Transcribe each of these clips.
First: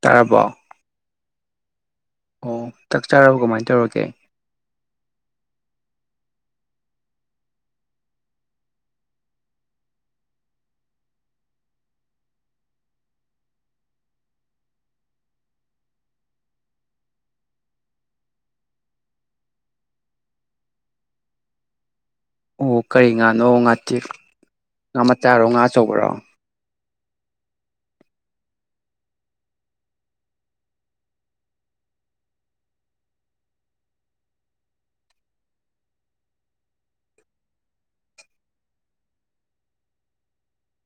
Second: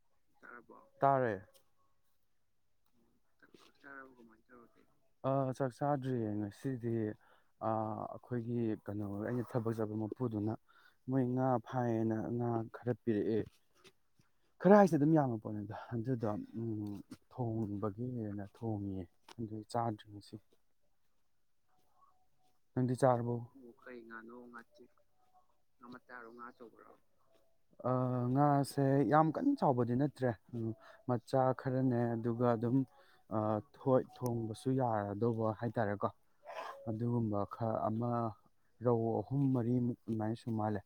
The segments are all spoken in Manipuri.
ꯇꯥꯔꯕꯣ ꯇꯥꯔꯦ ꯑꯣ ꯆꯥꯛꯆꯥꯔꯕ ꯀꯃꯥꯏꯅ ꯇꯧꯔꯒꯦ ꯁꯤꯗꯤ ꯑꯩꯈꯣꯏꯒꯤ ꯀꯩꯅꯣ ꯑꯩꯅ ꯊꯕꯛ ꯆꯠꯕ ꯃꯄꯨꯗꯨꯅ ꯃꯣꯏ ꯉꯥ ꯐꯥꯏꯌꯦꯅ ꯉꯥ ꯈꯔ ꯄꯤꯔꯛꯑꯦ ꯈꯔ ꯍꯥꯏꯁꯦ ꯑꯗꯨꯝ ꯌꯥꯝꯕ ꯄꯣꯠꯅꯤꯗ ꯑꯗꯨꯗ ꯊꯣꯡꯕ ꯍꯦꯦꯟꯅ ꯊꯣꯡꯉꯤꯑꯦ ꯑꯗꯨꯩ ꯆꯥꯗ꯭ꯔꯤꯉꯩꯁꯤ ꯑꯣ ꯅꯪꯗꯤ ꯀꯔꯤ ꯆꯥꯔꯕꯣ ꯉꯥꯅꯣ ꯀꯔꯤ ꯉꯥꯇꯦꯛ ꯉꯥꯅꯣ ꯉ ꯉꯥ ꯃꯆꯥꯔꯣ ꯉꯥ ꯑꯆꯧꯕꯔꯣ ꯉꯔꯣ ꯉꯥ ꯆꯧꯕ꯭ꯔꯣ ꯉꯥꯁꯦ ꯌꯥꯝ ꯀꯟꯅ ꯆꯥꯎꯕꯗꯤ ꯅꯠꯇ꯭ꯔꯦ ꯃꯆꯥ ꯈꯔꯅꯦ ꯑꯗꯨꯒ ꯑꯗꯨꯝ ꯊꯣꯡꯕꯁꯨ ꯌꯥꯔꯗꯧꯕ ꯍꯥꯏ ꯇꯔꯦꯀꯣ ꯑꯗꯨꯒꯨꯝꯕ ꯈꯔ ꯑꯃ ꯔꯧ ꯑꯍꯨꯝ ꯃꯔꯤꯃꯨꯛ ꯑꯗꯨꯃꯥꯏꯅ ꯁꯨ ꯃꯥꯜꯂꯦ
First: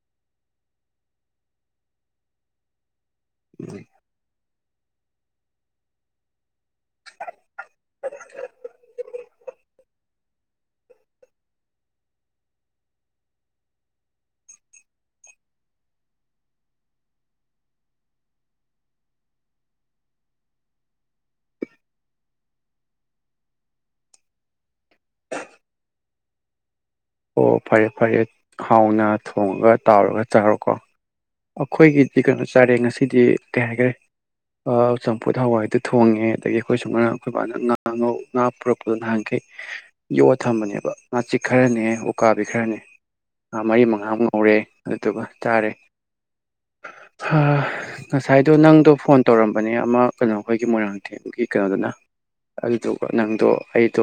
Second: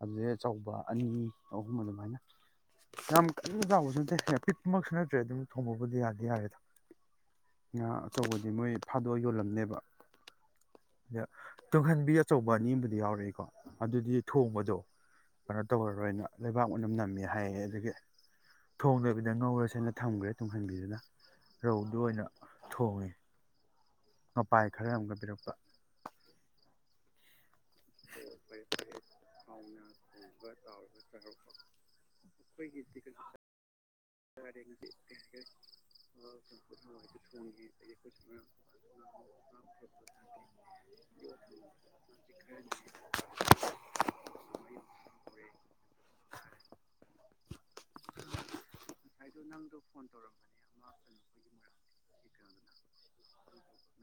ꯑꯗꯨꯗꯩ ꯑꯆꯧꯕ ꯑꯅꯤ ꯑꯍꯨꯝ ꯑꯗꯨꯃꯥꯏꯅ ꯌꯥꯝ ꯀ ꯎꯝ ꯑꯗꯨꯃꯛꯁꯨ ꯅꯠꯇ꯭ꯔꯦ ꯑꯗꯨꯝ ꯊꯣꯡꯕꯕꯨꯗꯤ ꯌꯥꯗꯤ ꯌꯥꯔꯦꯗ ꯉ ꯑꯆꯧꯕꯗꯤ ꯃꯣꯏ ꯐꯥꯗꯣꯛꯑ ꯌꯣꯜꯂꯝꯦ ꯅꯦꯕꯥꯛ ꯑꯗ ꯇꯨꯡꯍꯟꯕꯤ ꯑꯆꯧꯕ ꯑꯅꯤꯕꯨꯗꯤ ꯌꯥꯎꯔꯛꯏꯀꯣ ꯑꯗꯨꯗꯤ ꯊꯣꯡꯕꯗꯣ ꯀꯩꯅꯣ ꯇꯧꯔꯔꯣꯏꯅ ꯂꯩꯕꯥꯛ ꯃꯅꯝ ꯅꯝꯃꯦ ꯍꯥꯏꯌꯦ ꯑꯗꯒꯤ ꯊꯣꯡꯗꯣꯏꯕꯤꯗ ꯉꯧꯔꯁꯦꯅ ꯊꯝꯈ꯭ꯔꯦ ꯇꯨꯡꯍꯟꯕꯤꯗꯨꯅ ꯔꯧꯗꯨ ꯑꯣꯏꯅ ꯊꯣꯡꯉꯦ ꯑꯣꯄꯥꯏ ꯈꯔ ꯌꯥꯝꯒ ꯄꯕꯤꯔꯛꯄ ꯑꯣ ꯐꯔꯌꯦꯠ ꯐꯔꯦꯠ ꯍꯥꯎꯅ ꯊꯣꯡꯉꯒ ꯇꯥꯎꯔꯒ ꯆꯥꯔꯣꯀꯣ ꯑꯩꯈꯣꯏꯒꯤꯗꯤ ꯀꯩꯅꯣ ꯆꯥꯔꯦꯡ ꯉꯁꯤꯗꯤ ꯀꯩ ꯍꯥꯏꯈꯔꯦ ꯆꯝꯐꯨꯠ ꯍꯋꯥꯏꯗꯨ ꯊꯣꯡꯉꯦ ꯑꯗꯒꯤ ꯑꯩꯈꯣꯏ ꯁꯨꯃꯥꯏꯅ ꯑꯩꯈꯣꯏ ꯃꯥꯅ ꯉꯥ ꯉꯧ ꯉꯥ ꯄꯨꯔꯛꯄꯗꯣ ꯅꯍꯥꯟꯈꯩ ꯌꯣꯠ ꯊꯝꯕꯅꯦꯕ ꯉꯥꯆꯤꯛ ꯈꯔꯅꯦ ꯎꯀꯥꯕꯤ ꯈꯔꯅꯦ ꯃꯔꯤ ꯃꯉꯥꯃꯨꯛ ꯉꯧꯔꯦ ꯑꯗꯨꯗꯨꯒ ꯆꯥꯔꯦ ꯉꯁꯥꯏꯗꯣ ꯅꯪꯗꯣ ꯐꯣꯟ ꯇꯧꯔꯝꯕꯅꯦ ꯑꯃ ꯀꯩꯅꯣ ꯑꯩꯈꯣꯏꯒꯤ ꯃꯣꯏꯔꯥꯡꯊꯦꯝꯒꯤ ꯀꯩꯅꯣꯗꯨꯅ ꯑꯗꯨꯗꯨꯒ ꯅꯪꯗꯣ ꯑꯩꯗꯣ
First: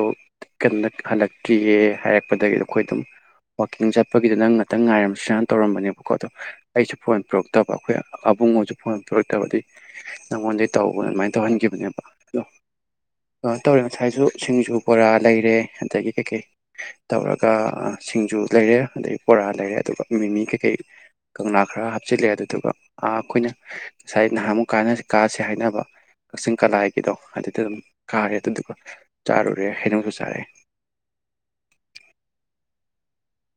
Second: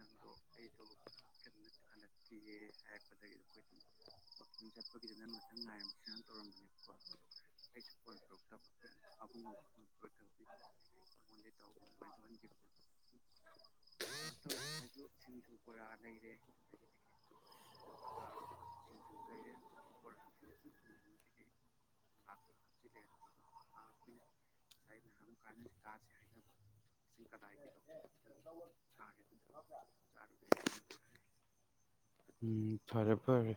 ꯀꯩꯅꯣ ꯍꯜꯂꯛꯇ꯭ꯔꯤꯌꯦ ꯍꯥꯏꯔꯛꯄꯗꯒꯤꯣ ꯑꯩꯈꯣꯏ ꯑꯗꯨꯝ ꯋꯥꯋꯥꯛꯀꯤꯡ ꯆꯠꯄꯒꯤꯗ ꯅꯪ ꯉꯥꯛꯇꯪ ꯉꯥꯏꯔꯝꯁꯤꯅ ꯇꯧꯔꯝꯕꯅꯦꯕꯀꯣ ꯑꯗꯣ ꯑꯩꯁꯨ ꯐꯣꯟ ꯄꯔꯛꯇꯕ ꯑꯩꯈꯣꯏ ꯑꯕꯨꯡꯉꯣꯁꯨ ꯐꯣꯟ ꯄꯔꯛꯇꯕꯗꯤ ꯅꯉꯣꯟꯗꯩ ꯇꯧꯕ ꯑꯗꯨꯃꯥꯏꯅ ꯇꯧꯍꯟꯈꯤꯕꯅꯦꯕ ꯑꯗꯣ ꯇꯧꯔꯦ ꯉꯁꯥꯏꯁꯨ ꯁꯤꯡꯖꯨ ꯕꯣꯔꯥ ꯂꯩꯔꯦ ꯑꯗꯒꯤ ꯀꯩꯀꯩ ꯇꯧꯔꯒ ꯁꯤꯡꯖꯨ ꯂꯩꯔꯦ ꯑꯗꯗꯒꯤ ꯕꯣꯔꯥ ꯂꯩꯔꯦ ꯑꯗꯨꯒ ꯃꯤꯃꯤ ꯀꯩꯀꯩ ꯀꯪꯂꯥ ꯈꯔ ꯍꯥꯞꯆꯤꯜꯂꯦ ꯑꯗꯨꯗꯨꯒꯥ ꯑꯩꯈꯣꯏꯅ ꯉꯁꯥꯏ ꯅꯍꯥꯟꯃꯨꯛ ꯀ ꯀꯥꯥꯁꯦ ꯍꯥꯏꯅꯕ ꯀꯛꯆꯤꯡ ꯀꯂꯥꯒꯤꯗꯣ ꯑꯗꯨꯗ ꯑꯗꯨꯝ ꯀꯥꯔꯦ ꯑꯗꯨꯗꯨꯒ ꯆꯥꯔꯨꯔꯦ ꯍꯩꯅꯁꯨ ꯆꯥꯔꯛꯑꯦ ꯎꯝ ꯐꯔꯦ ꯐꯔꯦ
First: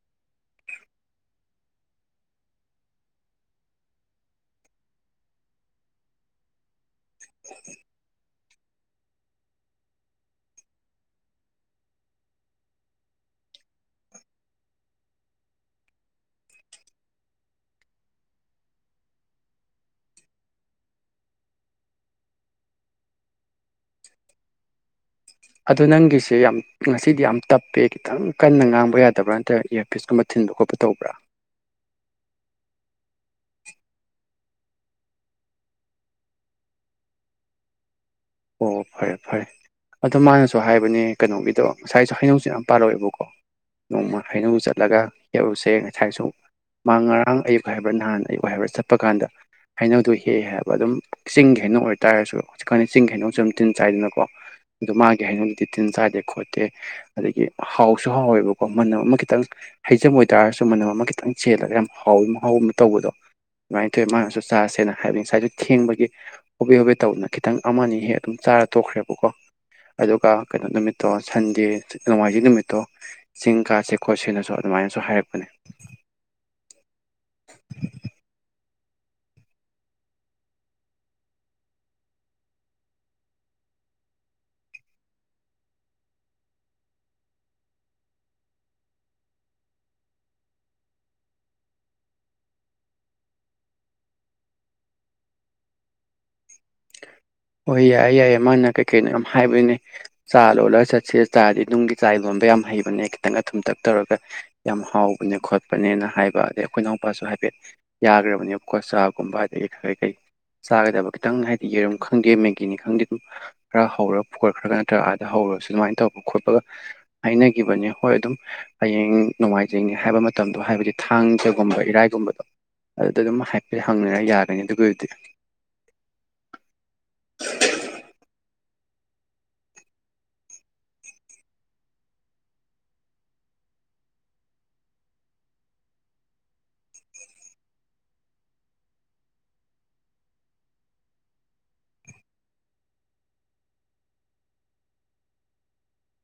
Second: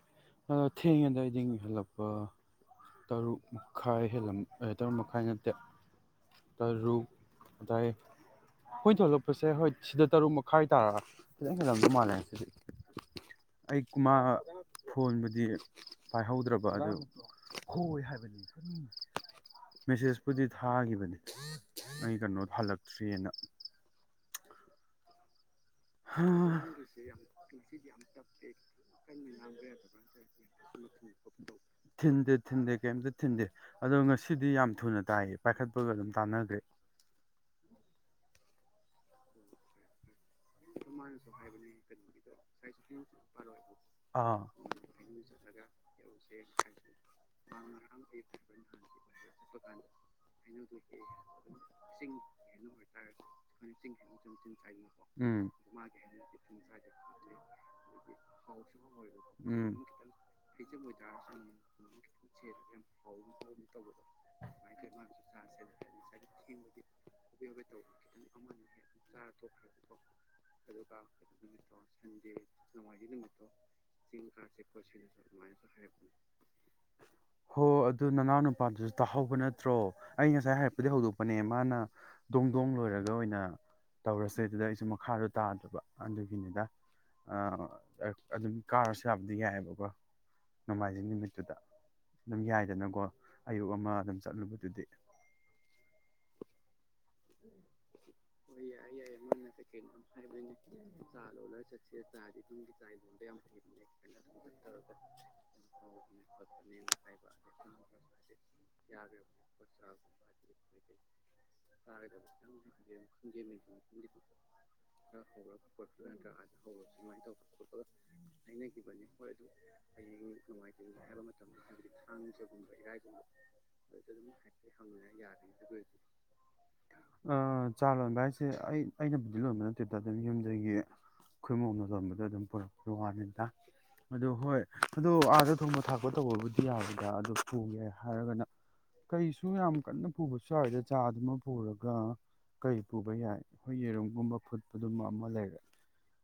ꯑꯗꯣ ꯊꯦꯡꯉꯗꯏꯗꯤꯡ ꯍꯦꯜꯂꯛꯄ ꯇꯔꯨꯛ ꯃꯈꯥꯏ ꯍ ꯇꯔꯨꯛ ꯃꯈꯥꯏ ꯅꯠꯇꯦ ꯇꯔꯨꯛ ꯑꯗꯥꯏ ꯍꯣꯏ ꯊꯣꯛꯂꯛꯄꯁꯦ ꯍꯣꯏ ꯁꯤꯗ ꯇꯔꯨꯛ ꯃꯈꯥꯏ ꯇꯥꯔ ꯐꯈꯤꯖꯪ ꯈꯖꯂꯝꯗ ꯃꯥꯜꯂꯦ ꯁꯤꯗꯤ ꯑꯩ ꯃꯥ ꯐꯣꯟꯕꯨꯗꯤ ꯄꯥꯏꯍꯧꯗ꯭ꯔꯕ ꯑꯗꯨ ꯍꯣꯏ ꯍꯥꯏꯕꯅꯤ ꯃꯦꯁꯦꯖꯄꯨꯗꯤ ꯊꯥꯈꯤꯕꯅꯤ ꯑꯩ ꯀꯩꯅꯣꯗ ꯍꯜꯂꯛꯇ꯭ꯔꯤꯦꯑꯅ [unintelligible] ꯑꯗꯣ ꯅꯪꯒꯤꯁꯦ ꯌꯥꯝ ꯉꯁꯤꯗꯤ ꯌꯥꯝ ꯇꯞꯄꯦ ꯈꯤꯇꯪ ꯀꯟꯅ ꯉꯥꯡꯕ ꯌꯥꯗꯕ꯭ꯔꯥ ꯅꯠꯇ꯭ꯔꯒ ꯏꯌꯥꯔꯄꯤꯁꯀꯨꯝꯕ ꯊꯤꯟꯕ ꯈꯣꯠꯄ ꯇꯧꯕ꯭ꯔꯥ ꯊꯤꯟꯗꯦ ꯊꯤꯟꯗꯦ ꯀꯩꯝꯇ ꯊꯤꯟꯗꯦ ꯑꯗꯣ ꯉꯁꯤꯗꯤ ꯌꯥꯝ ꯊꯨꯅ ꯇꯥꯏꯌꯦ ꯄꯥꯏꯈꯠꯄꯒ ꯑꯗꯨꯝ ꯇꯥꯟꯅꯈ꯭ꯔꯦ ꯑꯣ ꯐꯔꯦ ꯐꯔꯦ ꯑꯗꯨꯣ ꯃꯥꯅꯁꯨ ꯍꯥꯏꯕꯅꯦ ꯀꯩꯅꯣꯒꯤꯗꯣ ꯉꯁꯥꯏꯁꯨ ꯍꯩꯅꯧꯁꯨ ꯌꯥꯝ ꯄꯥꯜꯂꯛꯑꯦꯕꯀꯣ ꯅꯣꯡꯃ ꯑꯥ ꯍꯩꯅꯧ ꯆꯠꯂꯒ ꯍꯦꯛꯎꯁꯦ ꯉꯁꯥꯏꯁꯨ ꯃꯥꯡ ꯉꯔꯥꯡ ꯑꯌꯨꯛ ꯍꯥꯏꯕ꯭ꯔꯥ ꯅꯍꯥꯟ ꯑꯌꯨꯛ ꯍꯥꯏꯕ꯭ꯔꯥ ꯆꯠꯄ ꯀꯥꯟꯗ ꯍꯩꯅꯧꯗꯨꯣ ꯍꯦꯛꯦ ꯍꯥꯏꯕ ꯑꯗꯨꯝ ꯆꯤꯡꯒꯤ ꯍꯩꯅꯧ ꯑꯣꯏꯇꯥꯔꯁꯨ ꯍꯧꯖꯤꯛ ꯆꯤꯡ ꯀꯩꯅꯣꯁꯨ ꯑꯗꯨꯝ ꯇꯤꯟ ꯆꯥꯏꯗꯅꯀꯣ ꯑꯗꯨ ꯃꯥ ꯀꯩ ꯎꯝ ꯍꯥꯏꯅꯨꯡꯒꯤꯗꯤ ꯇꯤꯟ ꯆꯥꯗꯦ ꯈꯣꯠꯇꯦ ꯑꯗꯒꯤ ꯍꯥꯎꯁꯨ ꯍꯥꯎꯋꯦꯕꯀꯣ ꯃꯅꯝ ꯑꯃ ꯈꯤꯇꯪ ꯎꯝ ꯍꯩꯖꯝ ꯑꯣꯏꯇꯥꯔꯁꯨ ꯃꯅꯝ ꯑꯃ ꯈꯤꯇꯪ ꯆꯦꯜꯂꯒ ꯌꯥꯝ ꯍꯥꯎ ꯍꯥꯎ ꯑꯃ ꯇꯧꯕꯗꯣ ꯑꯗꯨꯃꯥꯏꯅ ꯇꯧꯋꯦ ꯃꯥꯅꯁꯨ ꯆꯥꯁꯦꯅ ꯍꯥꯏꯕꯅꯤ ꯉꯁꯥꯏꯗ ꯊꯦꯡꯕꯒꯤ ꯍꯣꯕꯦ ꯍꯣꯕꯦ ꯇꯧꯗꯅ ꯈꯤꯇꯪ ꯑꯃ ꯑꯅꯤ ꯍꯦꯛ ꯑꯗꯨꯝ ꯆꯥꯔ ꯇꯣꯛꯈ꯭ꯔꯦꯕꯀꯣ ꯑꯗꯨꯒ ꯀꯩꯅꯣ ꯅꯨꯃꯤꯠꯇꯣ ꯁꯟꯗꯦ ꯅꯣꯡꯃꯥꯏꯖꯤꯡ ꯅꯨꯃꯤꯠꯇꯣ ꯆꯤꯡ ꯀꯥꯁꯦ ꯈꯣꯠꯁꯦꯅꯁꯨ ꯑꯗꯨꯃꯥꯏꯅꯁꯨ ꯍꯥꯏꯔꯛꯄꯅꯦ ꯍꯣ ꯑꯗꯨ ꯅꯅꯥꯎ ꯅꯨꯄꯥꯜꯁꯨ ꯇꯥꯍꯧꯕ ꯅꯠꯇ꯭ꯔꯣ ꯑꯩ ꯉꯁꯥꯏ ꯍꯥꯏꯔꯛꯄꯗꯤ ꯍꯧꯗꯣꯛꯄꯅꯦ ꯃꯥꯅ ꯗꯣꯡ ꯗꯣꯡ ꯂꯣꯏꯔꯒ ꯑꯣꯏꯅ ꯇꯧꯔꯁꯦ ꯑꯗꯨꯗ ꯁ ꯃꯈꯥꯗꯣ ꯇꯥꯗꯕ ꯑꯗꯨꯒꯤꯅꯤꯗ ꯑꯗꯨꯝ ꯀꯥꯔꯁꯨ ꯌꯥꯕꯗꯤ ꯌꯥꯏꯑꯕꯀꯣ ꯅꯣꯡꯃꯥꯏꯖꯤꯡ ꯅꯨꯃꯤꯠꯇꯨꯗ ꯑꯗꯨꯝ ꯌꯥꯏꯗꯅꯀꯣ ꯑꯌꯨꯛ ꯑꯃ ꯑꯗꯨꯝ ꯆꯠꯂꯨꯕꯗꯨꯗꯤ ꯍꯣꯏ ꯌꯥꯏ ꯌꯥꯏꯌꯦ ꯃꯥꯅ ꯀꯩ ꯀꯩꯅꯣ ꯌꯥꯝ ꯍꯥꯏꯕꯗꯨꯅꯦ ꯆꯥ ꯂꯣꯜꯂꯒ ꯆꯠꯁꯦ ꯆꯥꯗꯤ ꯅꯨꯡꯒꯤ ꯆꯥꯛ ꯂꯣꯟꯕ ꯌꯥꯝ ꯍꯩꯕꯅꯦ ꯈꯤꯇꯪ ꯑꯊꯨꯝꯇꯛ ꯇꯧꯔꯒ ꯌꯥꯝ ꯍꯥꯎꯕꯅꯦ ꯈꯣꯠꯄꯅꯦꯅ ꯍꯥꯏꯕ ꯑꯗꯩ ꯑꯩꯈꯣꯏ ꯏꯅꯥꯎꯄꯥꯁꯨ ꯍꯥꯏꯐꯦꯠ ꯌꯥꯈ꯭ꯔꯕꯅꯦꯕꯀꯣ ꯆꯥꯒꯨꯝꯕ ꯑꯗꯒꯤ ꯀꯔꯤ ꯀꯩ ꯆꯥꯒꯗꯕ ꯈꯤꯇꯪ ꯍꯥꯏꯗꯤ ꯌꯦ ꯈꯪꯗꯦ ꯃꯦꯒꯤꯅꯤ ꯈꯪꯗꯦ ꯈꯖꯦꯟ ꯈꯔ ꯍꯧꯔ ꯄꯨꯈꯠꯈ꯭ꯔꯒ ꯅꯠꯇ꯭ꯔꯒ ꯑꯥꯗ ꯈꯣꯗ꯭ꯔ ꯍꯧꯔꯁꯨ ꯑꯗꯨꯃꯥꯏꯅ ꯇꯧꯕ ꯑꯥꯗ ꯈꯣꯠꯄꯒ ꯍꯧꯔ ꯁꯨꯃꯥꯏꯅ ꯇꯧ ꯈꯣꯠꯄꯒ ꯍꯥꯏꯅꯈꯤꯕꯅꯦ ꯍꯣꯏ ꯑꯗꯨꯝ ꯍꯥꯏꯅꯈꯤꯕꯅꯤ ꯍꯌꯦꯡ ꯍꯣꯏ ꯑꯗꯨ ꯅꯣꯡꯃꯥꯏꯖꯤꯡꯅꯤ ꯍꯥꯏꯕ ꯍꯌꯦꯡ ꯃꯇꯝꯗꯣ ꯍꯥꯏꯕꯗꯤ ꯅꯨꯡꯉꯥꯏꯖꯒꯦ ꯍꯥꯏꯕ ꯃꯇꯝꯗ ꯊꯥꯡꯖꯒꯨꯝꯕ ꯍꯥꯏꯗꯤ ꯏꯔꯥꯏꯒꯨꯝꯕꯗꯣ ꯊꯥꯡꯖꯒꯨꯝꯕ ꯑꯗꯨꯗ ꯏꯔꯥꯏꯒꯨꯝꯕ ꯑꯗꯨꯝ ꯍꯥꯏꯐꯦꯠ ꯑꯗꯨꯗ ꯍꯪꯅꯔ ꯑꯗꯨꯝ ꯌꯥꯒꯅꯤ ꯍꯥꯏꯐꯦ ꯍꯪ ꯑꯗꯨꯒꯤꯗꯤ ꯌꯥꯔꯅꯤ ꯑꯗꯨ ꯑ ꯆꯥ ꯂꯣꯟꯕ ꯍꯥꯏꯁꯦ ꯑꯩ ꯑꯩꯅꯕꯨꯗꯤ ꯂꯣꯟꯕ ꯅꯠꯇꯦꯗ ꯑꯗꯨꯝ ꯌꯨꯝꯗꯒꯤ ꯑꯩꯈꯣꯏꯃꯝꯅ ꯂꯣꯟꯕꯗꯣ ꯑꯗꯨꯝ ꯄꯨꯔꯛꯄꯒꯤ ꯋꯥꯅꯤꯗ ꯑꯗꯨꯗꯣ ꯍꯣꯏ ꯑꯗꯣ ꯑꯥꯗ ꯊꯣꯡꯕ ꯊꯥꯛꯄ ꯇꯧꯕꯕꯨꯗꯤ ꯌꯥꯗꯦꯗ ꯑꯗꯨ ꯄꯨꯒꯦ ꯍꯥꯏꯔꯒꯅ ꯀꯩꯁꯨ ꯌꯥꯝ ꯀꯟꯅ ꯄꯨꯕꯁꯨ ꯌꯥꯎꯋꯦꯗ ꯆꯥꯗꯨꯃ ꯄꯨꯔꯒ ꯀꯔꯤ ꯄꯨꯕ ꯌꯥꯏ ꯑꯩꯈꯣꯏ ꯌꯦꯔꯨꯝꯒꯨꯝꯕ ꯐꯨꯠꯄꯗꯨꯕ ꯑꯃ ꯂꯩꯔꯦ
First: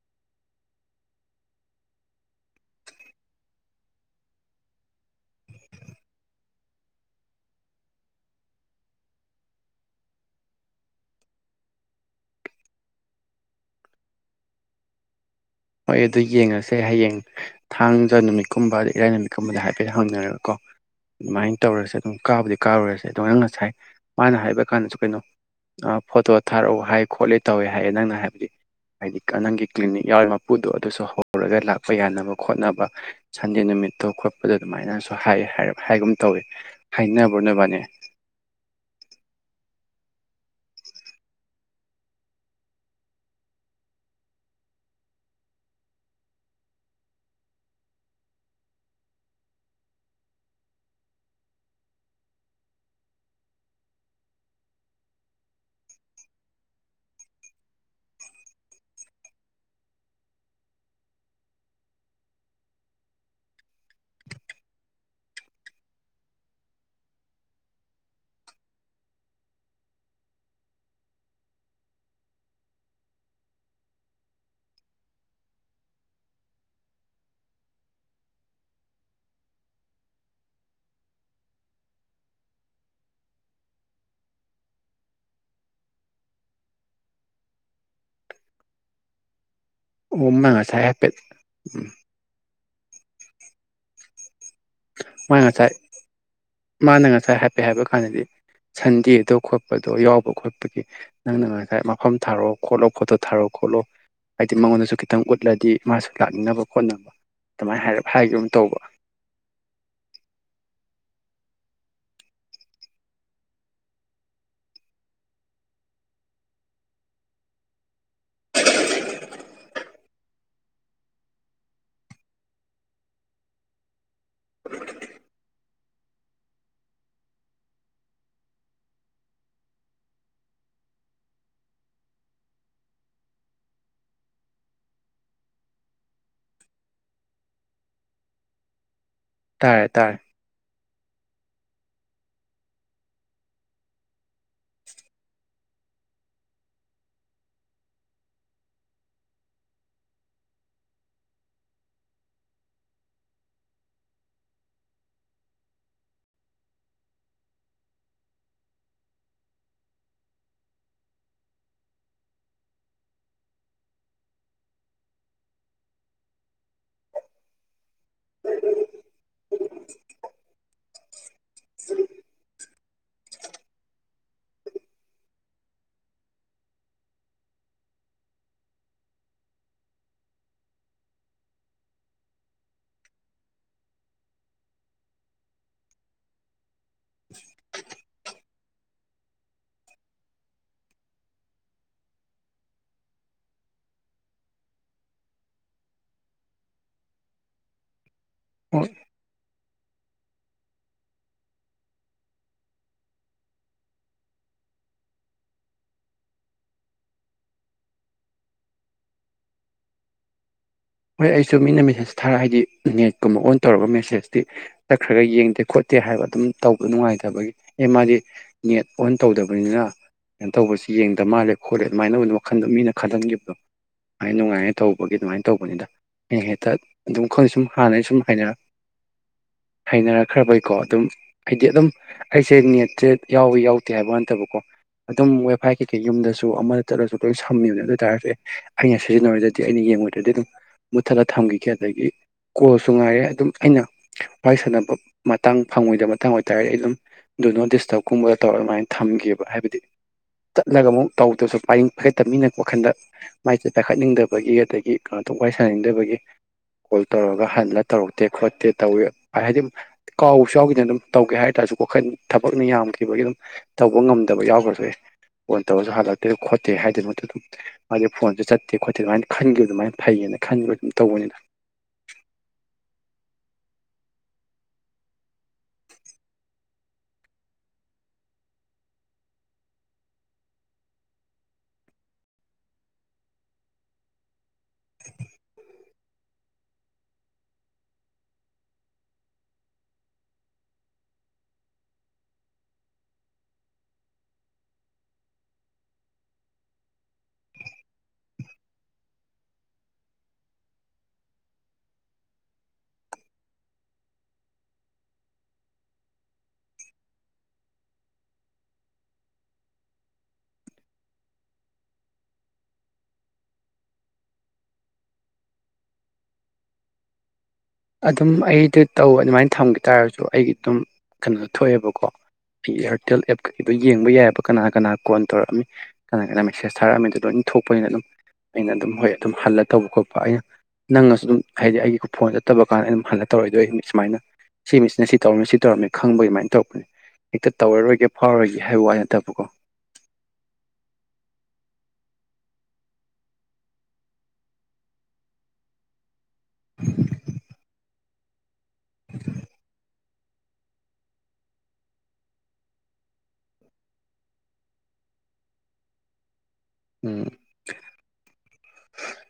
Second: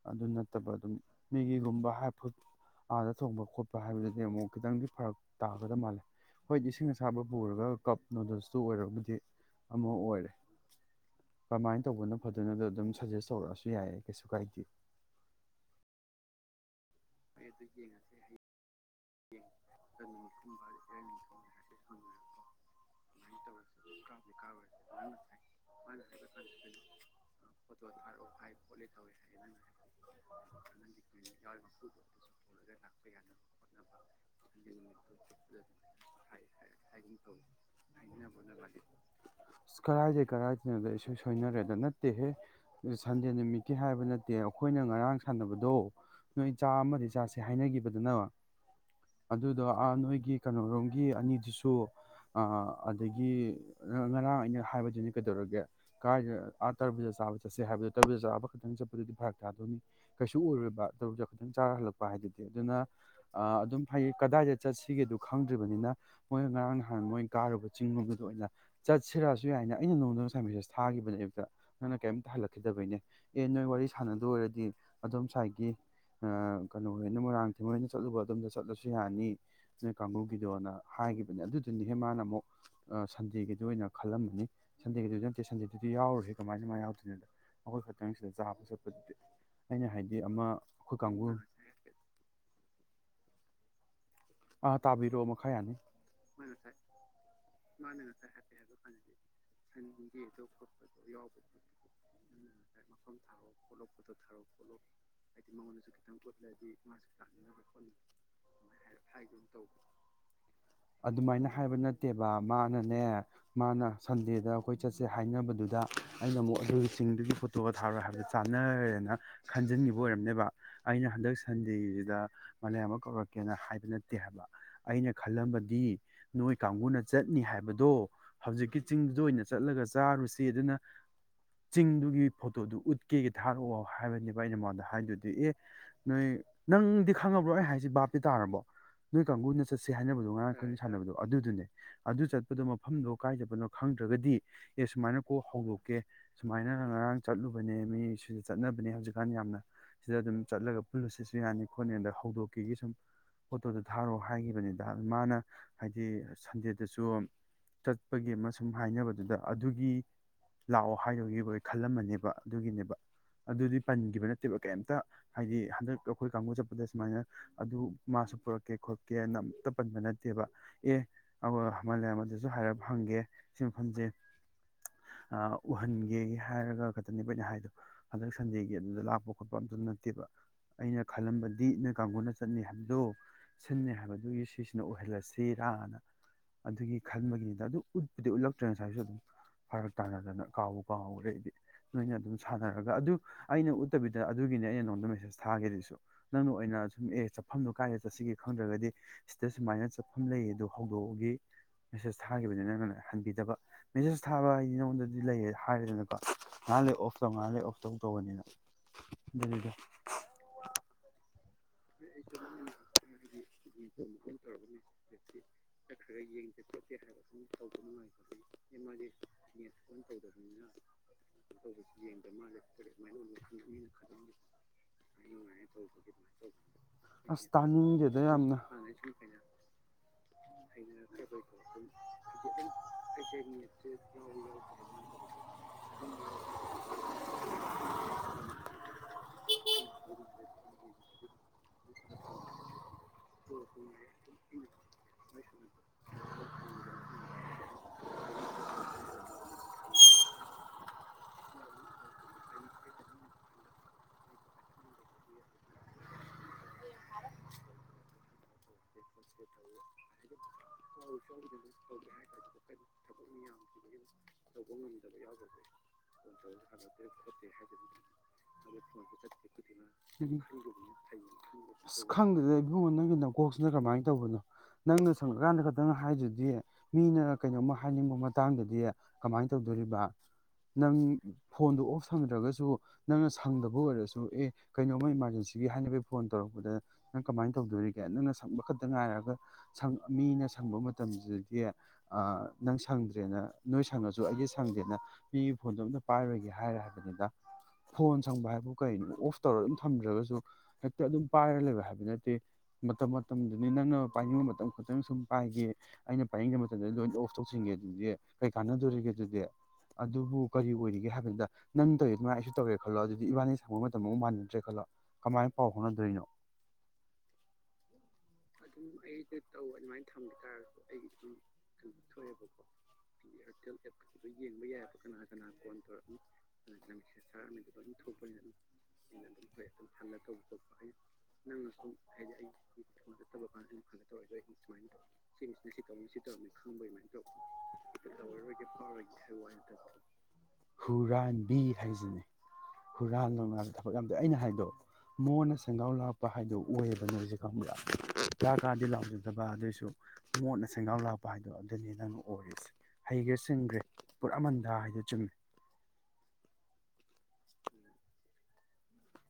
ꯑꯗꯨ ꯅꯠꯇꯕ ꯑꯗꯨꯝ ꯃꯤꯒꯤꯒꯨꯝꯕ ꯐꯨꯠ ꯑꯥꯗ ꯊꯣꯡꯕ ꯈꯣꯠꯄ ꯍꯥꯏꯕꯗꯨꯗꯤ ꯑꯃꯨꯛ ꯈꯤꯇꯪꯗꯤ ꯐꯔꯛ ꯇꯥꯒꯗ ꯃꯥꯜꯂꯦ ꯍꯣꯏꯗꯤ ꯏꯁꯤꯡ ꯑꯁꯥꯕ ꯄꯨꯔꯒ ꯀꯞ ꯅꯨꯗꯜꯁꯇꯨ ꯑꯣꯏꯔꯕꯨꯗꯤ ꯑꯃ ꯑꯣꯏꯔꯦ ꯀꯃꯥꯏꯅ ꯇꯧꯕꯅꯣ ꯐꯗꯣꯏꯅꯗꯣ ꯑꯗꯨꯝ ꯁꯖꯦꯁ ꯇꯧꯔꯛꯑꯁꯨ ꯌꯥꯏꯌꯦ ꯀꯩꯁꯨ ꯀꯥꯏꯗꯦ ꯍꯣꯏ ꯑꯗꯨ ꯌꯦꯡꯉꯁꯤꯦ ꯉꯦ ꯍꯌꯦꯡ ꯊꯥꯡꯖ ꯅꯨꯃꯤꯠꯀꯨꯝꯕ ꯑꯗꯩ ꯏꯔꯥꯏ ꯅꯨꯃꯤꯠꯀꯨꯝꯕꯗꯤ ꯍꯥꯏꯐꯦꯠ ꯍꯪꯅꯔꯒꯀꯣ ꯑꯗꯨꯃꯥꯏꯅ ꯇꯧꯔꯁꯦ ꯑꯗꯨꯝ ꯀꯥꯕꯨꯗꯤ ꯀꯥꯔꯨꯔꯁꯦ ꯑꯗꯣ ꯅꯪ ꯉꯁꯥꯏ ꯃꯥꯅ ꯍꯥꯏꯕ ꯀꯥꯟꯗꯁꯨ ꯀꯩꯅꯣ ꯐꯣꯇꯣ ꯊꯥꯔꯛꯎ ꯍꯥꯏ ꯈꯣꯠꯂꯦ ꯇꯧꯋꯦ ꯍꯥꯏꯌꯦꯦ ꯅꯪꯅ ꯍꯥꯏꯕꯗꯤ ꯍꯥꯏꯗꯤ ꯅꯪꯒꯤ ꯀ꯭ꯂꯤꯅꯤꯛ ꯌꯥꯎꯔꯤ ꯎꯨꯗꯣ ꯑꯗꯨꯁꯨ ꯍꯧꯔꯒ ꯂꯥꯛꯄ ꯌꯥꯏ ꯁꯅꯕ ꯈꯣꯠꯅꯕ ꯁꯟꯗꯦ ꯅꯨꯃꯤꯠꯇꯣ ꯈꯣꯠꯄꯗ ꯑꯗꯨꯃꯥꯏꯅꯁꯨ ꯍꯥꯏꯒꯨꯝ ꯇꯧꯋꯤ ꯍꯥꯏꯅꯕꯅꯕꯅꯤ ꯑꯁ ꯀꯔꯥꯏꯗ ꯀꯔꯥꯏꯗꯅꯣꯗ ꯑꯩꯁꯨ ꯁꯣꯏꯅꯔꯦ ꯑꯗ ꯅꯠꯇꯦꯍꯦ ꯁꯟꯗꯦ ꯅꯨꯃꯤꯠꯀꯤ ꯍꯥꯏꯕ ꯅꯠꯇꯦ ꯑꯩꯈꯣꯏꯅ ꯉꯔꯥꯡ ꯁꯥꯟꯅꯕꯗꯣ ꯅꯣꯏ ꯆꯥ ꯑꯃꯗꯤ ꯆꯥꯁꯦ ꯍꯥꯏꯅꯈꯤꯕꯗ ꯑꯗꯨꯗꯣ ꯑꯥ ꯅꯣꯏꯒꯤ ꯀꯩꯅꯔꯣꯝꯒꯤ ꯑꯅꯤꯗꯨꯁꯨ ꯑꯗꯒꯤ ꯉꯔꯥꯡ ꯑꯩꯅ ꯍꯥꯏꯕꯗꯨꯅꯦ ꯀꯩꯗꯧꯔꯒꯦ ꯀꯥꯏꯗ ꯑꯥ ꯇꯔꯕꯨꯗ ꯆꯥꯕ ꯆꯠꯁꯦ ꯍꯥꯏꯕꯗꯣ ꯇꯔꯨꯗ ꯆꯥꯕ ꯈꯛꯇꯪ ꯆꯠꯄꯗꯨꯗꯤ ꯐꯔꯛ ꯇꯥꯗꯣꯏꯅꯤ ꯀꯩꯁꯨ ꯑꯣꯏꯔꯣꯏꯕ ꯑꯗꯨꯝ ꯆꯥꯔ ꯍꯜꯂꯛꯄ ꯍꯥꯏꯗꯨꯗꯤ ꯑꯗꯨꯅ ꯑꯗꯨꯝ ꯍꯥꯏꯩꯌꯦ ꯀꯗꯥꯏꯗ ꯆꯠꯁꯤꯒꯦꯗ ꯈꯪꯗ꯭ꯔꯤꯕꯅꯤꯅ ꯃꯣꯏ ꯉꯔꯥꯡ ꯅꯍꯥꯟ ꯃꯣꯏ ꯀꯥꯔꯨꯕ ꯆꯤꯡꯒꯨꯝꯕꯗ ꯑꯣꯏꯅ ꯆꯠꯁꯤꯔꯛꯑꯁꯨ ꯌꯥꯏꯅ ꯑꯩꯅ ꯅꯣꯡꯗ ꯉꯁꯥꯏ ꯃꯦꯁꯦꯖ ꯊꯥꯒꯤꯈꯤꯕꯅꯦꯕꯗ ꯅꯪꯅ ꯀꯔꯤꯝꯇ ꯍꯜꯂꯛꯈꯤꯗꯕꯩꯅꯦ ꯑꯦ ꯅꯣꯏ ꯋꯥꯔꯤ ꯁꯥꯟꯅꯗ ꯑꯣꯏꯔꯗꯤ ꯑꯗꯣ ꯉꯁꯥꯏꯒꯤ ꯀꯩꯅꯣꯅ ꯃꯣꯏꯔꯥꯡ ꯊꯦꯝꯕꯣꯏꯅ ꯆꯠꯂꯨꯕ ꯑꯗꯨꯣꯝꯗ ꯆꯠꯂꯁꯨ ꯌꯥꯅꯤ ꯅꯣꯏ ꯀꯥꯡꯕꯨꯒꯤꯗꯣꯅ ꯍꯥꯏꯈꯤꯕꯅꯦ ꯑꯗꯨꯗꯨꯅꯤꯍꯦ ꯃꯥꯅ ꯑꯃꯨꯛ ꯁꯟꯗꯦꯒꯤꯗ ꯑꯣꯏꯅ ꯈꯜꯂꯝꯕꯅꯤ ꯁꯟꯗꯦꯒꯤꯗꯨ ꯅꯠꯇꯦ ꯁꯟꯗꯦꯗꯨꯗꯤ ꯌꯥꯎꯔꯨꯍꯦ ꯀꯃꯥꯏꯅ ꯃꯥꯥꯏ ꯌꯥꯎꯗꯣꯏꯅꯣꯗ ꯑꯩꯈꯣꯏ ꯈꯛꯇꯪꯁꯤꯗ ꯆꯥꯕ ꯆꯠꯄꯗꯨꯗꯤ ꯑꯩꯅ ꯍꯥꯏꯗꯤ ꯑꯃ ꯀꯥꯡꯕꯨ ꯎꯝ ꯑꯥ ꯇꯥꯕꯤꯔꯛꯑꯣ ꯃꯥ ꯃꯈꯥ ꯉꯁꯥꯏ ꯌꯥꯅꯤ ꯃꯥꯅ ꯉꯁꯥꯏ ꯍꯥꯏꯐꯦꯠ ꯍꯥꯏꯕ ꯀꯥꯟꯗꯗꯤ ꯁꯟꯗꯦꯗꯣ ꯈꯣꯠꯄꯗꯣ ꯌꯥꯎꯕ ꯈꯣꯠꯄꯒꯤ ꯅꯪꯅ ꯉꯁꯥꯏ ꯃꯐꯝ ꯊꯥꯔꯣ ꯈꯣꯠꯂꯣ ꯐꯣꯇꯣ ꯊꯥꯔꯣ ꯈꯣꯠꯂꯣ ꯍꯥꯏꯗꯤ ꯃꯉꯣꯟꯗꯁꯨ ꯈꯤꯇꯪ ꯎꯠꯂꯗꯤ ꯃꯥꯁꯨ ꯂꯥꯛꯅꯤꯡꯅꯕ ꯈꯣꯠꯅꯕ ꯑꯗꯨꯃꯥꯏꯅ ꯍꯥꯏꯔꯞ ꯍꯥꯏꯈꯤꯒꯨꯝ ꯇꯧꯕ ꯑꯗꯨꯃꯥꯏꯅ ꯍꯥꯏꯕ ꯅꯠꯇꯦꯕ ꯃꯥꯅꯅꯦ ꯃꯥꯅ ꯁꯟꯗꯦꯗ ꯑꯩꯈꯣꯏ ꯆꯠꯁꯦ ꯍꯥꯏꯅꯕꯗꯨꯗ ꯑꯩꯅ ꯑꯃꯨꯛ ꯑꯩꯍꯣꯏꯁꯤꯡꯗꯨꯒꯤ ꯐꯣꯇꯣꯒ ꯊꯥꯔ‌ꯣ ꯍꯥꯏꯕ ꯆꯥꯟꯅꯔꯦꯅ ꯈꯟꯖꯤꯟ ꯑꯣꯏꯔꯝꯅꯦꯕ ꯑꯩꯅ ꯍꯟꯗꯛ ꯁꯟꯗꯦꯁꯤꯗ ꯃꯥꯂ‌ꯦꯝꯉꯥꯟꯕ ꯀꯧꯔꯛꯀꯦꯅ ꯍꯥꯏ ꯕ ꯅꯠꯇꯦ ꯍꯥꯏꯕ ꯑꯩꯅ ꯈꯜꯂꯝꯕꯗꯤ ꯅꯣꯏ ꯀꯥꯡꯕꯨꯅ ꯆꯠꯅꯤ ꯍꯥꯏꯕꯗꯣ ꯍꯧꯖꯤꯛꯀꯤ ꯆꯤꯡꯗꯨꯗ ꯑꯣꯏꯅ ꯆꯠꯂꯒ ꯆꯥꯔꯨꯁꯤ ꯑꯗꯨꯅ ꯆꯤꯡꯗꯨꯒꯤ ꯐꯣꯇꯣꯗꯨ ꯎꯠꯀꯦꯒ ꯊꯥꯔꯛꯑꯣ ꯍꯥꯏꯕꯅꯦꯕ ꯑꯩꯅ ꯃꯉꯣꯟꯗ ꯍꯥꯏꯗꯨꯗꯤ ꯑꯦ ꯅꯣꯏ ꯅꯪꯗꯤ ꯈꯪꯉꯕ꯭ꯔꯣ ꯑꯩꯅ ꯍꯥꯏꯁꯤ ꯕꯥꯞꯇꯤ ꯇꯥꯔꯕꯣ ꯅꯣꯏ ꯀꯥꯡꯒꯨꯅ ꯇꯥꯔꯦ ꯆꯠꯁꯦ ꯇꯥꯔꯦ ꯍꯥꯏꯅꯕꯗꯣ ꯉꯔꯥꯡ ꯈꯣꯏꯅ ꯁꯥꯟꯅꯕꯗꯣ ꯑꯗꯨꯗꯨꯅꯦ ꯑꯗꯨ ꯆꯠꯄꯗꯣ ꯃꯐꯝꯗꯣ ꯀꯥꯏꯗꯕꯅꯣ ꯈꯪꯗ꯭ꯔꯒꯗꯤ ꯑꯦ ꯁꯨꯃꯥꯏꯅ ꯀꯣ ꯍꯧꯗꯣꯛꯀꯦ ꯁꯨꯃꯥꯏꯅ ꯉꯔꯥꯡ ꯆꯠꯂꯨꯕꯅꯦ ꯃꯤ ꯁꯤꯗ ꯆꯠꯅꯕꯅꯦ ꯍꯧꯖꯤꯛꯀꯥꯟ ꯌꯥꯝꯅ ꯁꯤꯗ ꯑꯗꯨꯝ ꯆꯠꯂꯒ ꯄꯨꯜꯂꯨꯁꯤꯁꯨ ꯌꯥꯅꯤ ꯈꯣꯠꯅꯤ ꯑꯗ ꯍꯧꯗꯣꯛꯀ‌ꯦꯒꯤ ꯁꯨꯝ ꯐ‌ꯣꯇꯣꯗ ꯊꯥꯔꯣ ꯍꯥꯏꯈꯤꯕꯅꯤꯗ ꯃꯥꯅ ꯍꯥꯏꯗꯤ ꯁꯟꯗꯦꯗꯁꯨ ꯆꯠꯄꯒꯤ ꯑꯃ ꯁꯨꯝ ꯍꯥꯏꯅꯕꯗꯨꯗ ꯑꯗꯨꯒꯤ ꯂꯥꯛꯑꯣ ꯍꯥꯏꯈꯤꯕꯒꯤ ꯈꯜꯂꯝꯃꯅꯦꯕ ꯑꯗꯨꯒꯤꯅꯦꯕ ꯑꯗꯨꯗꯤ ꯄꯟꯈꯤꯕ ꯅꯠꯇꯦꯕ ꯀꯩꯝꯇ ꯍꯥꯏꯗꯤ ꯍꯟꯗꯛ ꯑꯩꯈꯣꯏ ꯀꯥꯡꯕꯨ ꯆꯠꯄꯗ ꯁꯨꯃꯥꯏꯅ ꯑꯗꯨ ꯃꯥꯁꯨ ꯄꯨꯔꯛꯀꯦ ꯈꯣꯠꯀꯦꯅ ꯑꯝꯇ ꯄꯟꯕ ꯅꯠꯇꯦꯕ ꯑꯦ ꯑꯗꯨꯒ ꯃꯥꯂ‌ꯦꯝꯉꯥꯟꯕꯗꯨꯁꯨ ꯍꯥꯏꯔꯞ ꯍꯪꯒꯦ ꯁꯤ ꯃꯐꯝꯁꯦ ꯎꯍꯟꯒꯦ ꯍꯥꯏꯔꯒ ꯈꯛꯇꯅꯦꯕ ꯑꯩꯅ ꯍꯥꯏꯗꯣ ꯍꯟꯗꯛ ꯁꯟꯗꯦꯒꯤ ꯑꯗꯨꯗ ꯂꯥꯛꯄ ꯈꯣꯠꯄ ꯑꯝꯇ ꯅꯠꯇꯦꯕ ꯑꯩꯅ ꯈꯜꯂꯝꯕꯗꯤ ꯅꯣꯏ ꯀꯥꯡꯒꯨꯅ ꯆꯠꯅꯤ ꯑꯗꯣ ꯁꯤꯟꯅꯤ ꯍꯥꯏꯕꯗꯨꯒꯤ ꯁꯤꯁꯤꯅ ꯑꯣꯏꯍꯜꯂꯁꯤꯔꯥꯅ ꯑꯗꯨꯒꯤ ꯈꯟꯕꯒꯤꯅꯤꯗ ꯑꯗꯨ ꯎꯠꯄꯗꯤ ꯎꯠꯂꯛ ꯇ꯭ꯔꯦ ꯉꯁꯥꯏꯁꯨ ꯑꯗꯨꯝ ꯐꯔꯛ ꯇꯥꯅꯗꯅ ꯀꯥꯎꯕꯨ ꯀꯥꯎꯔꯨꯔ‌ꯦ ꯑꯩꯗꯤ ꯅꯣꯏꯅ ꯑꯗꯨꯝ ꯁꯥꯟꯅꯔꯒ ꯑꯗꯨ ꯑꯩꯅ ꯎꯠꯇꯕꯤꯗ ꯑꯗꯨꯒꯤꯅꯤ ꯑꯩꯅ ꯅꯉꯣꯟꯗ ꯃꯦꯁꯦꯁ ꯊꯥꯒꯔꯤꯗꯨꯁꯨ ꯅꯪꯅ ꯑꯣꯏꯅ ꯁꯨꯝ ꯑꯦ ꯆꯄ ꯃꯐꯝꯗ‌ꯣ ꯀꯥꯏꯗ ꯆꯠꯁꯤꯒꯤ ꯍꯣꯏ ꯈꯪꯗ꯭ꯔꯒꯗꯤ ꯁꯤꯗ ꯁꯨꯃꯥꯏꯅ ꯆꯠꯄ ꯂꯩ ꯑꯗꯨ ꯍꯧꯗꯣꯛꯑꯒꯤ ꯃꯦꯁꯦꯁ ꯊꯥꯈꯤꯕꯅꯤ ꯅꯪꯅ ꯍꯟꯕꯤꯗꯕ ꯃꯦꯁꯦꯖ ꯊꯥꯕ ꯍꯥꯏꯗꯤ ꯅꯉꯣꯟꯗꯗꯤ ꯂꯩ ꯍꯥꯏꯔꯦꯗꯅꯀꯣ ꯉꯥꯏꯍꯥꯛ ꯂꯩ ꯑꯣꯐ ꯇꯧ ꯉꯥꯏꯍꯥꯛ ꯂꯩ ꯑꯣꯐ ꯇꯧ ꯇꯧꯕꯅꯤꯅ ꯑꯗꯨꯅꯤꯗ ꯍꯣꯏ ꯑꯩꯁꯨ ꯃꯤꯅ ꯃꯦꯁꯦꯖ ꯊꯥꯔ ꯍꯥꯏꯗꯤ ꯅꯦꯠꯀꯨꯝꯕ ꯑꯣꯟ ꯇꯧꯔꯒ ꯃꯦꯁꯦꯁꯇꯤ ꯆꯠꯈ꯭ꯔꯒ ꯌꯦꯡꯗꯦ ꯈꯣꯠꯇꯦ ꯍꯥꯏꯕ ꯑꯗꯨꯝ ꯇꯧꯕ ꯅꯨꯡꯉꯥꯏꯇꯕꯒꯤ ꯑꯦ ꯃꯥꯗꯤ ꯅꯦꯠ ꯑꯣꯟ ꯇꯧꯗꯕꯅꯤꯅ ꯀꯩꯅꯣ ꯇꯧꯕꯁꯤ ꯌꯦꯡꯗ ꯃꯥꯜꯂꯦ ꯈꯣꯠꯂꯦ ꯑꯗꯨꯃꯥꯏꯅ ꯇꯧꯕꯗ ꯋꯥꯈꯟꯗꯣ ꯃꯤꯅ ꯈꯜꯍꯟꯈꯤꯕꯗꯣ ꯑꯗꯨꯃꯥꯏꯅ ꯅꯨꯡꯉꯥꯏꯅ ꯇꯧꯕꯒꯤ ꯑꯗꯨꯃꯥꯏꯅ ꯇꯧꯕꯅꯤꯗ ꯑꯩꯅ ꯍꯦꯛꯇ ꯑꯗꯨꯝ ꯑꯁ ꯈ‌ꯣꯏ ꯁꯨꯝ ꯍꯥꯟꯅ ꯑꯩ ꯇꯥꯅꯤꯡꯗꯦꯗ ꯁꯨꯝ ꯌꯥꯝꯅ ꯍꯩꯅꯔꯛꯈ꯭ꯔꯕꯩꯀꯣ ꯑꯗꯨꯝ ꯍꯥꯏꯗꯤ ꯑꯗꯨꯝ ꯑꯩꯁꯦ ꯅꯦꯠꯁꯦ ꯌꯥꯎꯋꯤ ꯌꯥꯎꯗꯦ ꯍꯥꯏꯕ ꯋꯥ ꯅꯠꯇꯕꯀꯣ ꯑꯗꯨꯝ ꯋꯥꯏꯐꯥꯏ ꯀꯩꯀꯩ ꯌꯨꯝꯗꯁꯨ ꯑꯃꯗ ꯆꯠꯂꯁꯨ ꯂꯣꯏ ꯁꯝꯃꯤꯕꯅꯦ ꯑꯗꯨ ꯑꯣꯏ ꯇꯥꯔꯁꯨ ꯑꯦ ꯑꯩꯅ ꯁꯤꯖꯤꯟꯅꯔ‌ꯣꯏꯗ꯭ꯔꯗꯤ ꯑꯩꯅ ꯌꯦꯡꯉꯣꯏꯗ꯭ꯔꯗꯤ ꯑꯗꯨꯝ ꯃꯨꯊꯠꯂ ꯊꯝꯈꯤꯒ‌ꯦ ꯑꯗꯨꯒ ꯀꯣꯜꯁꯨ ꯉꯥꯏꯔꯦ ꯑꯗꯨꯝ ꯑꯩꯅ ꯋꯥꯔꯤ ꯁꯥꯟꯅꯕ ꯃꯇꯥꯡ ꯐꯪꯉꯣꯏꯗꯕ ꯃꯇꯥꯡ ꯑꯣꯏꯇꯥꯔꯦꯗꯤ ꯑꯩ ꯑꯗꯨꯝ ꯗꯨꯅꯣ ꯗꯤꯁꯇꯔꯕ ꯀꯨꯝꯕꯗ ꯇꯧꯔꯒ ꯑꯗꯨꯃꯥꯏꯅ ꯊꯝꯒꯤꯕ ꯍꯥꯏꯕꯗꯤ ꯆꯠꯂꯒ ꯑꯃꯨꯛ ꯇꯧꯗꯁꯨ ꯄꯥꯏꯅꯤꯡ ꯄꯥꯏꯈꯠꯇꯕꯅꯤꯅ ꯋꯥꯈꯟꯗ ꯃꯥꯏꯁꯦ ꯄꯥꯏꯈꯠꯅꯤꯡꯗꯕꯒꯤ ꯑꯗꯒꯤ ꯀꯩꯅꯣ ꯇꯧ ꯋꯥꯔꯤ ꯁꯥꯅꯅꯤꯡꯗꯕꯒꯤ ꯀꯣꯜ ꯇꯧꯔꯒ ꯍꯟꯂ ꯇꯧꯔꯛꯇꯦ ꯈꯣꯠꯇꯦ ꯇꯧꯋꯤ ꯍꯥꯏꯗꯤ ꯀꯥꯎꯕꯁꯨ ꯌꯥꯎꯈꯤꯗꯅ ꯑꯗꯨꯝ ꯇꯧꯒꯦ ꯍꯥꯏ ꯇꯥꯔꯁꯨ ꯀꯣꯈꯜ ꯊꯕꯛꯅ ꯌꯥꯝꯈꯤꯕꯒꯤ ꯑꯗꯨꯝ ꯇꯧꯕ ꯉꯝꯗꯕ ꯌꯥꯎꯈ꯭ꯔꯁꯨ ꯑꯦ ꯑꯣꯟ ꯇꯧꯔꯁꯨ ꯍꯜꯂꯛꯇꯦ ꯈꯣꯠꯇꯦ ꯍꯥꯏꯗꯨꯏ ꯃꯍꯨꯠꯇ ꯑꯗꯨꯝ ꯃꯥꯗꯤ ꯐꯣꯟꯁ‌ꯦ ꯆꯠꯇꯦ ꯈꯣꯠꯇꯦ ꯑꯗꯨꯃꯥꯏꯅ ꯈꯟꯈꯤ ꯑꯗꯨꯃꯥꯏꯅ ꯐꯩꯌꯦꯅ ꯈꯟꯈꯤꯕ ꯑꯗꯨꯝ ꯇꯧꯕꯅꯤꯅ ꯑꯁ ꯈꯪꯗ‌ꯦꯗ ꯏꯕꯨꯡꯉ‌ꯣ ꯅꯪꯅ ꯅꯀꯣꯛꯁꯤꯅ ꯀꯃꯥꯏꯅ ꯇꯧꯕꯅꯣ ꯅꯪꯅ ꯁꯪꯉꯀꯥꯟꯗ ꯈꯇꯪ ꯍꯥꯏꯗꯨꯗꯤ ꯃꯤꯅ ꯀꯩꯅꯣꯝꯃ ꯍꯥꯏꯅꯤꯡꯕ ꯃꯇꯥꯡꯗꯗꯤ ꯀꯃꯥꯏꯅ ꯇꯧꯗꯣꯔꯤꯕ ꯅꯪ ꯐꯣꯟꯗꯣ ꯑꯣꯐ ꯊꯝꯗ꯭ꯔꯒꯁꯨ ꯅꯪꯅ ꯁꯪꯗꯕ ꯑꯣꯏꯔꯁꯨ ꯑꯦ ꯀꯩꯅꯣꯝꯃ ꯏꯃꯥꯔꯖꯦꯟꯁꯤꯒꯤ ꯍꯥꯏꯅꯕꯒꯤ ꯐꯣꯟ ꯇꯧꯔꯛꯄꯗ ꯅꯪ ꯀꯃꯥꯏꯅ ꯇꯧꯗꯣꯔꯤꯒꯦ ꯅꯪꯅ ꯁꯪꯕ ꯈꯛꯇ ꯉꯥꯏꯔꯒ ꯃꯤꯅ ꯁꯪꯕ ꯃꯇꯝꯁꯤꯗꯗꯤ ꯅꯪ ꯁꯪꯗ꯭ꯔꯦꯅ ꯅꯣꯏ ꯁꯪꯉꯁꯨ ꯑꯩꯁ‌ꯦ ꯁꯪꯗꯦꯅ ꯃꯤꯒꯤ ꯐꯣꯟꯗꯣ ꯑꯝꯇ ꯄꯥꯏꯔꯣꯏꯒꯦ ꯍꯥꯏꯔꯦ ꯍꯥꯏꯕꯅꯤꯅ ꯐꯣꯟ ꯁꯪꯕ ꯍꯥꯏꯕꯨ ꯀꯩꯅꯣ ꯑꯣꯐ ꯇꯧꯔ ꯑꯗꯨꯝ ꯊꯝꯗ꯭ꯔꯒꯁꯨ ꯍꯦꯛꯇ ꯑꯗꯨꯝ ꯄꯥꯏꯔ ꯂꯩꯕ ꯍꯥꯏꯕ ꯅꯠꯇꯦ ꯃꯇꯝ ꯃꯇꯝ ꯑꯗꯨꯗꯤ ꯅꯪꯅ ꯄꯥꯏꯅꯤꯡꯕ ꯃꯇꯝ ꯈꯛꯇꯪ ꯁꯨꯝ ꯄꯥꯏꯒ‌ꯦ ꯑꯩꯅ ꯄꯥꯏꯅꯤꯡꯗꯕ ꯃꯇꯝꯗ ꯂꯣꯏꯅ ꯑꯣꯐ ꯇꯧꯁꯤꯟꯒꯦ ꯑꯗꯨꯗꯤ ꯀꯩ ꯀꯥꯟꯅꯗꯣꯔꯤꯒꯦ ꯑꯗꯨꯗꯤ ꯑꯗꯨꯕꯨ ꯀꯔꯤ ꯑꯣꯏꯔꯤꯒꯦ ꯍꯥꯏꯕꯅꯤꯗ ꯅꯪ ꯇꯧꯔꯤ ꯑꯗꯨꯃꯥꯏ ꯑꯩꯁꯨ ꯇꯧꯔꯦ ꯈꯜꯂꯣ ꯑꯗꯨꯗꯤ ꯏꯕꯥꯅꯤ ꯁꯥꯡꯕ ꯃꯇꯝ ꯑꯃꯨꯛ ꯃꯥꯟꯅꯗ꯭ꯔꯦ ꯈꯜꯂꯣ ꯀꯃꯥꯏꯅ ꯄꯥꯎ ꯐꯥꯎꯅꯗꯣꯏꯅꯣ ꯑꯗꯨ ꯑꯗꯨꯝ ꯑꯩꯗꯤ ꯇꯧ ꯑꯗꯨꯃꯥꯏꯅ ꯊꯝꯈꯤ ꯇꯥꯔꯒꯁꯨ ꯑꯩꯒꯤ ꯑꯗꯨꯝ ꯀꯩꯅꯣꯗꯣ ꯊꯣꯛꯑꯦꯕꯀꯣ ꯏꯌꯥꯔꯇꯦꯜ ꯑꯦꯞꯀꯩꯗꯣ ꯌꯦꯡꯕ ꯌꯥꯏꯑꯕ ꯀꯅꯥ ꯀꯅꯥ ꯀꯣꯜ ꯇꯧꯔꯛꯑꯝꯃꯤ ꯀꯅꯥ ꯀꯅꯥ ꯃꯦꯁꯦꯁ ꯊꯥꯔꯛꯑꯃꯤꯗ ꯂꯣꯏ ꯊꯣꯛꯄꯅꯤꯅ ꯑꯗꯨꯝ ꯑꯩꯅ ꯑꯗꯨꯝ ꯍꯣꯏ ꯑꯗꯨꯝ ꯍꯜꯂ ꯇꯧꯕ ꯈꯣꯠꯄ ꯑꯩꯅ ꯅꯪꯅꯁꯨ ꯑꯗꯨꯝ ꯍꯥꯏꯗꯤ ꯑꯩꯒꯤ ꯐꯣꯟꯗ ꯍꯜꯂ ꯑꯗꯨ ꯁꯨꯃꯥꯏꯅ ꯁꯤ ꯃꯤꯁꯤꯅ ꯁꯤ ꯇꯧꯔꯝꯃꯤ ꯁꯤ ꯇꯧꯔꯝꯃꯤ ꯈꯪꯕꯒꯤ ꯑꯗꯨꯃꯥꯏꯅ ꯇꯧꯔꯛꯄꯅꯤ ꯍꯦꯛꯇ ꯇꯧꯔꯔꯣꯏꯒꯦ ꯐꯥꯎꯔꯔꯣꯏꯒꯦ ꯍꯥꯏꯕꯩ ꯋꯥꯗꯤ ꯅꯠꯇꯕꯀꯣ ꯍꯨꯔꯥꯟꯕꯤ ꯍꯥꯏꯁꯤꯅꯦ ꯍꯨꯔꯥꯟ ꯅꯧꯅꯥꯗ ꯊꯕꯛ ꯌꯥꯝ ꯇꯧꯋ‌ꯦ ꯑꯩꯅ ꯍꯥꯏꯗꯣ ꯃ‌ꯣꯟꯅ ꯁꯦꯡꯒꯥꯎ ꯂꯥꯛꯄ ꯍꯥꯏꯗꯣ ꯑꯣꯏꯌꯦꯕ ꯅꯣꯏꯁꯦ ꯈꯪꯕ꯭ꯔꯥ ꯀꯥ ꯀꯥꯗꯤ ꯂꯥꯎꯖꯗꯕ ꯑꯗꯨꯑꯣꯏꯁꯨ ꯃꯣꯟꯅ ꯁꯦꯡꯒꯥꯎ ꯂꯥꯛꯄ ꯍꯥꯏꯗꯣ ꯑꯗꯨꯅꯤ ꯅꯪ ꯑꯣꯏꯔꯤꯁꯦ ꯍꯩꯈ꯭ꯔꯦ ꯆꯤꯡꯈ꯭ꯔꯦ ꯄꯨꯔꯥ ꯃꯟꯗꯥ ꯍꯥꯏꯗ‌ꯣ ꯆꯨꯝꯃꯦ ꯎꯝ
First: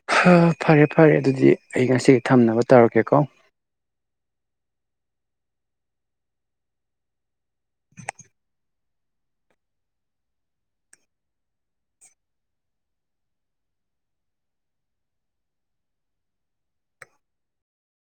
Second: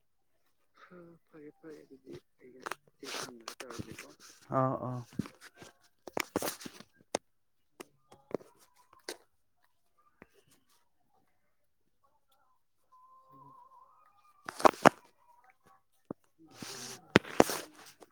ꯍ ꯐ ꯐꯔꯦ ꯐꯔꯦ ꯑꯗꯨꯗꯤ ꯑꯩꯩ ꯇꯧꯔꯒꯦꯀꯣ ꯊꯝꯅꯕ ꯇꯧꯔꯒ‌ꯦꯀꯣ ꯑꯥꯎ ꯑꯥ [inaudible]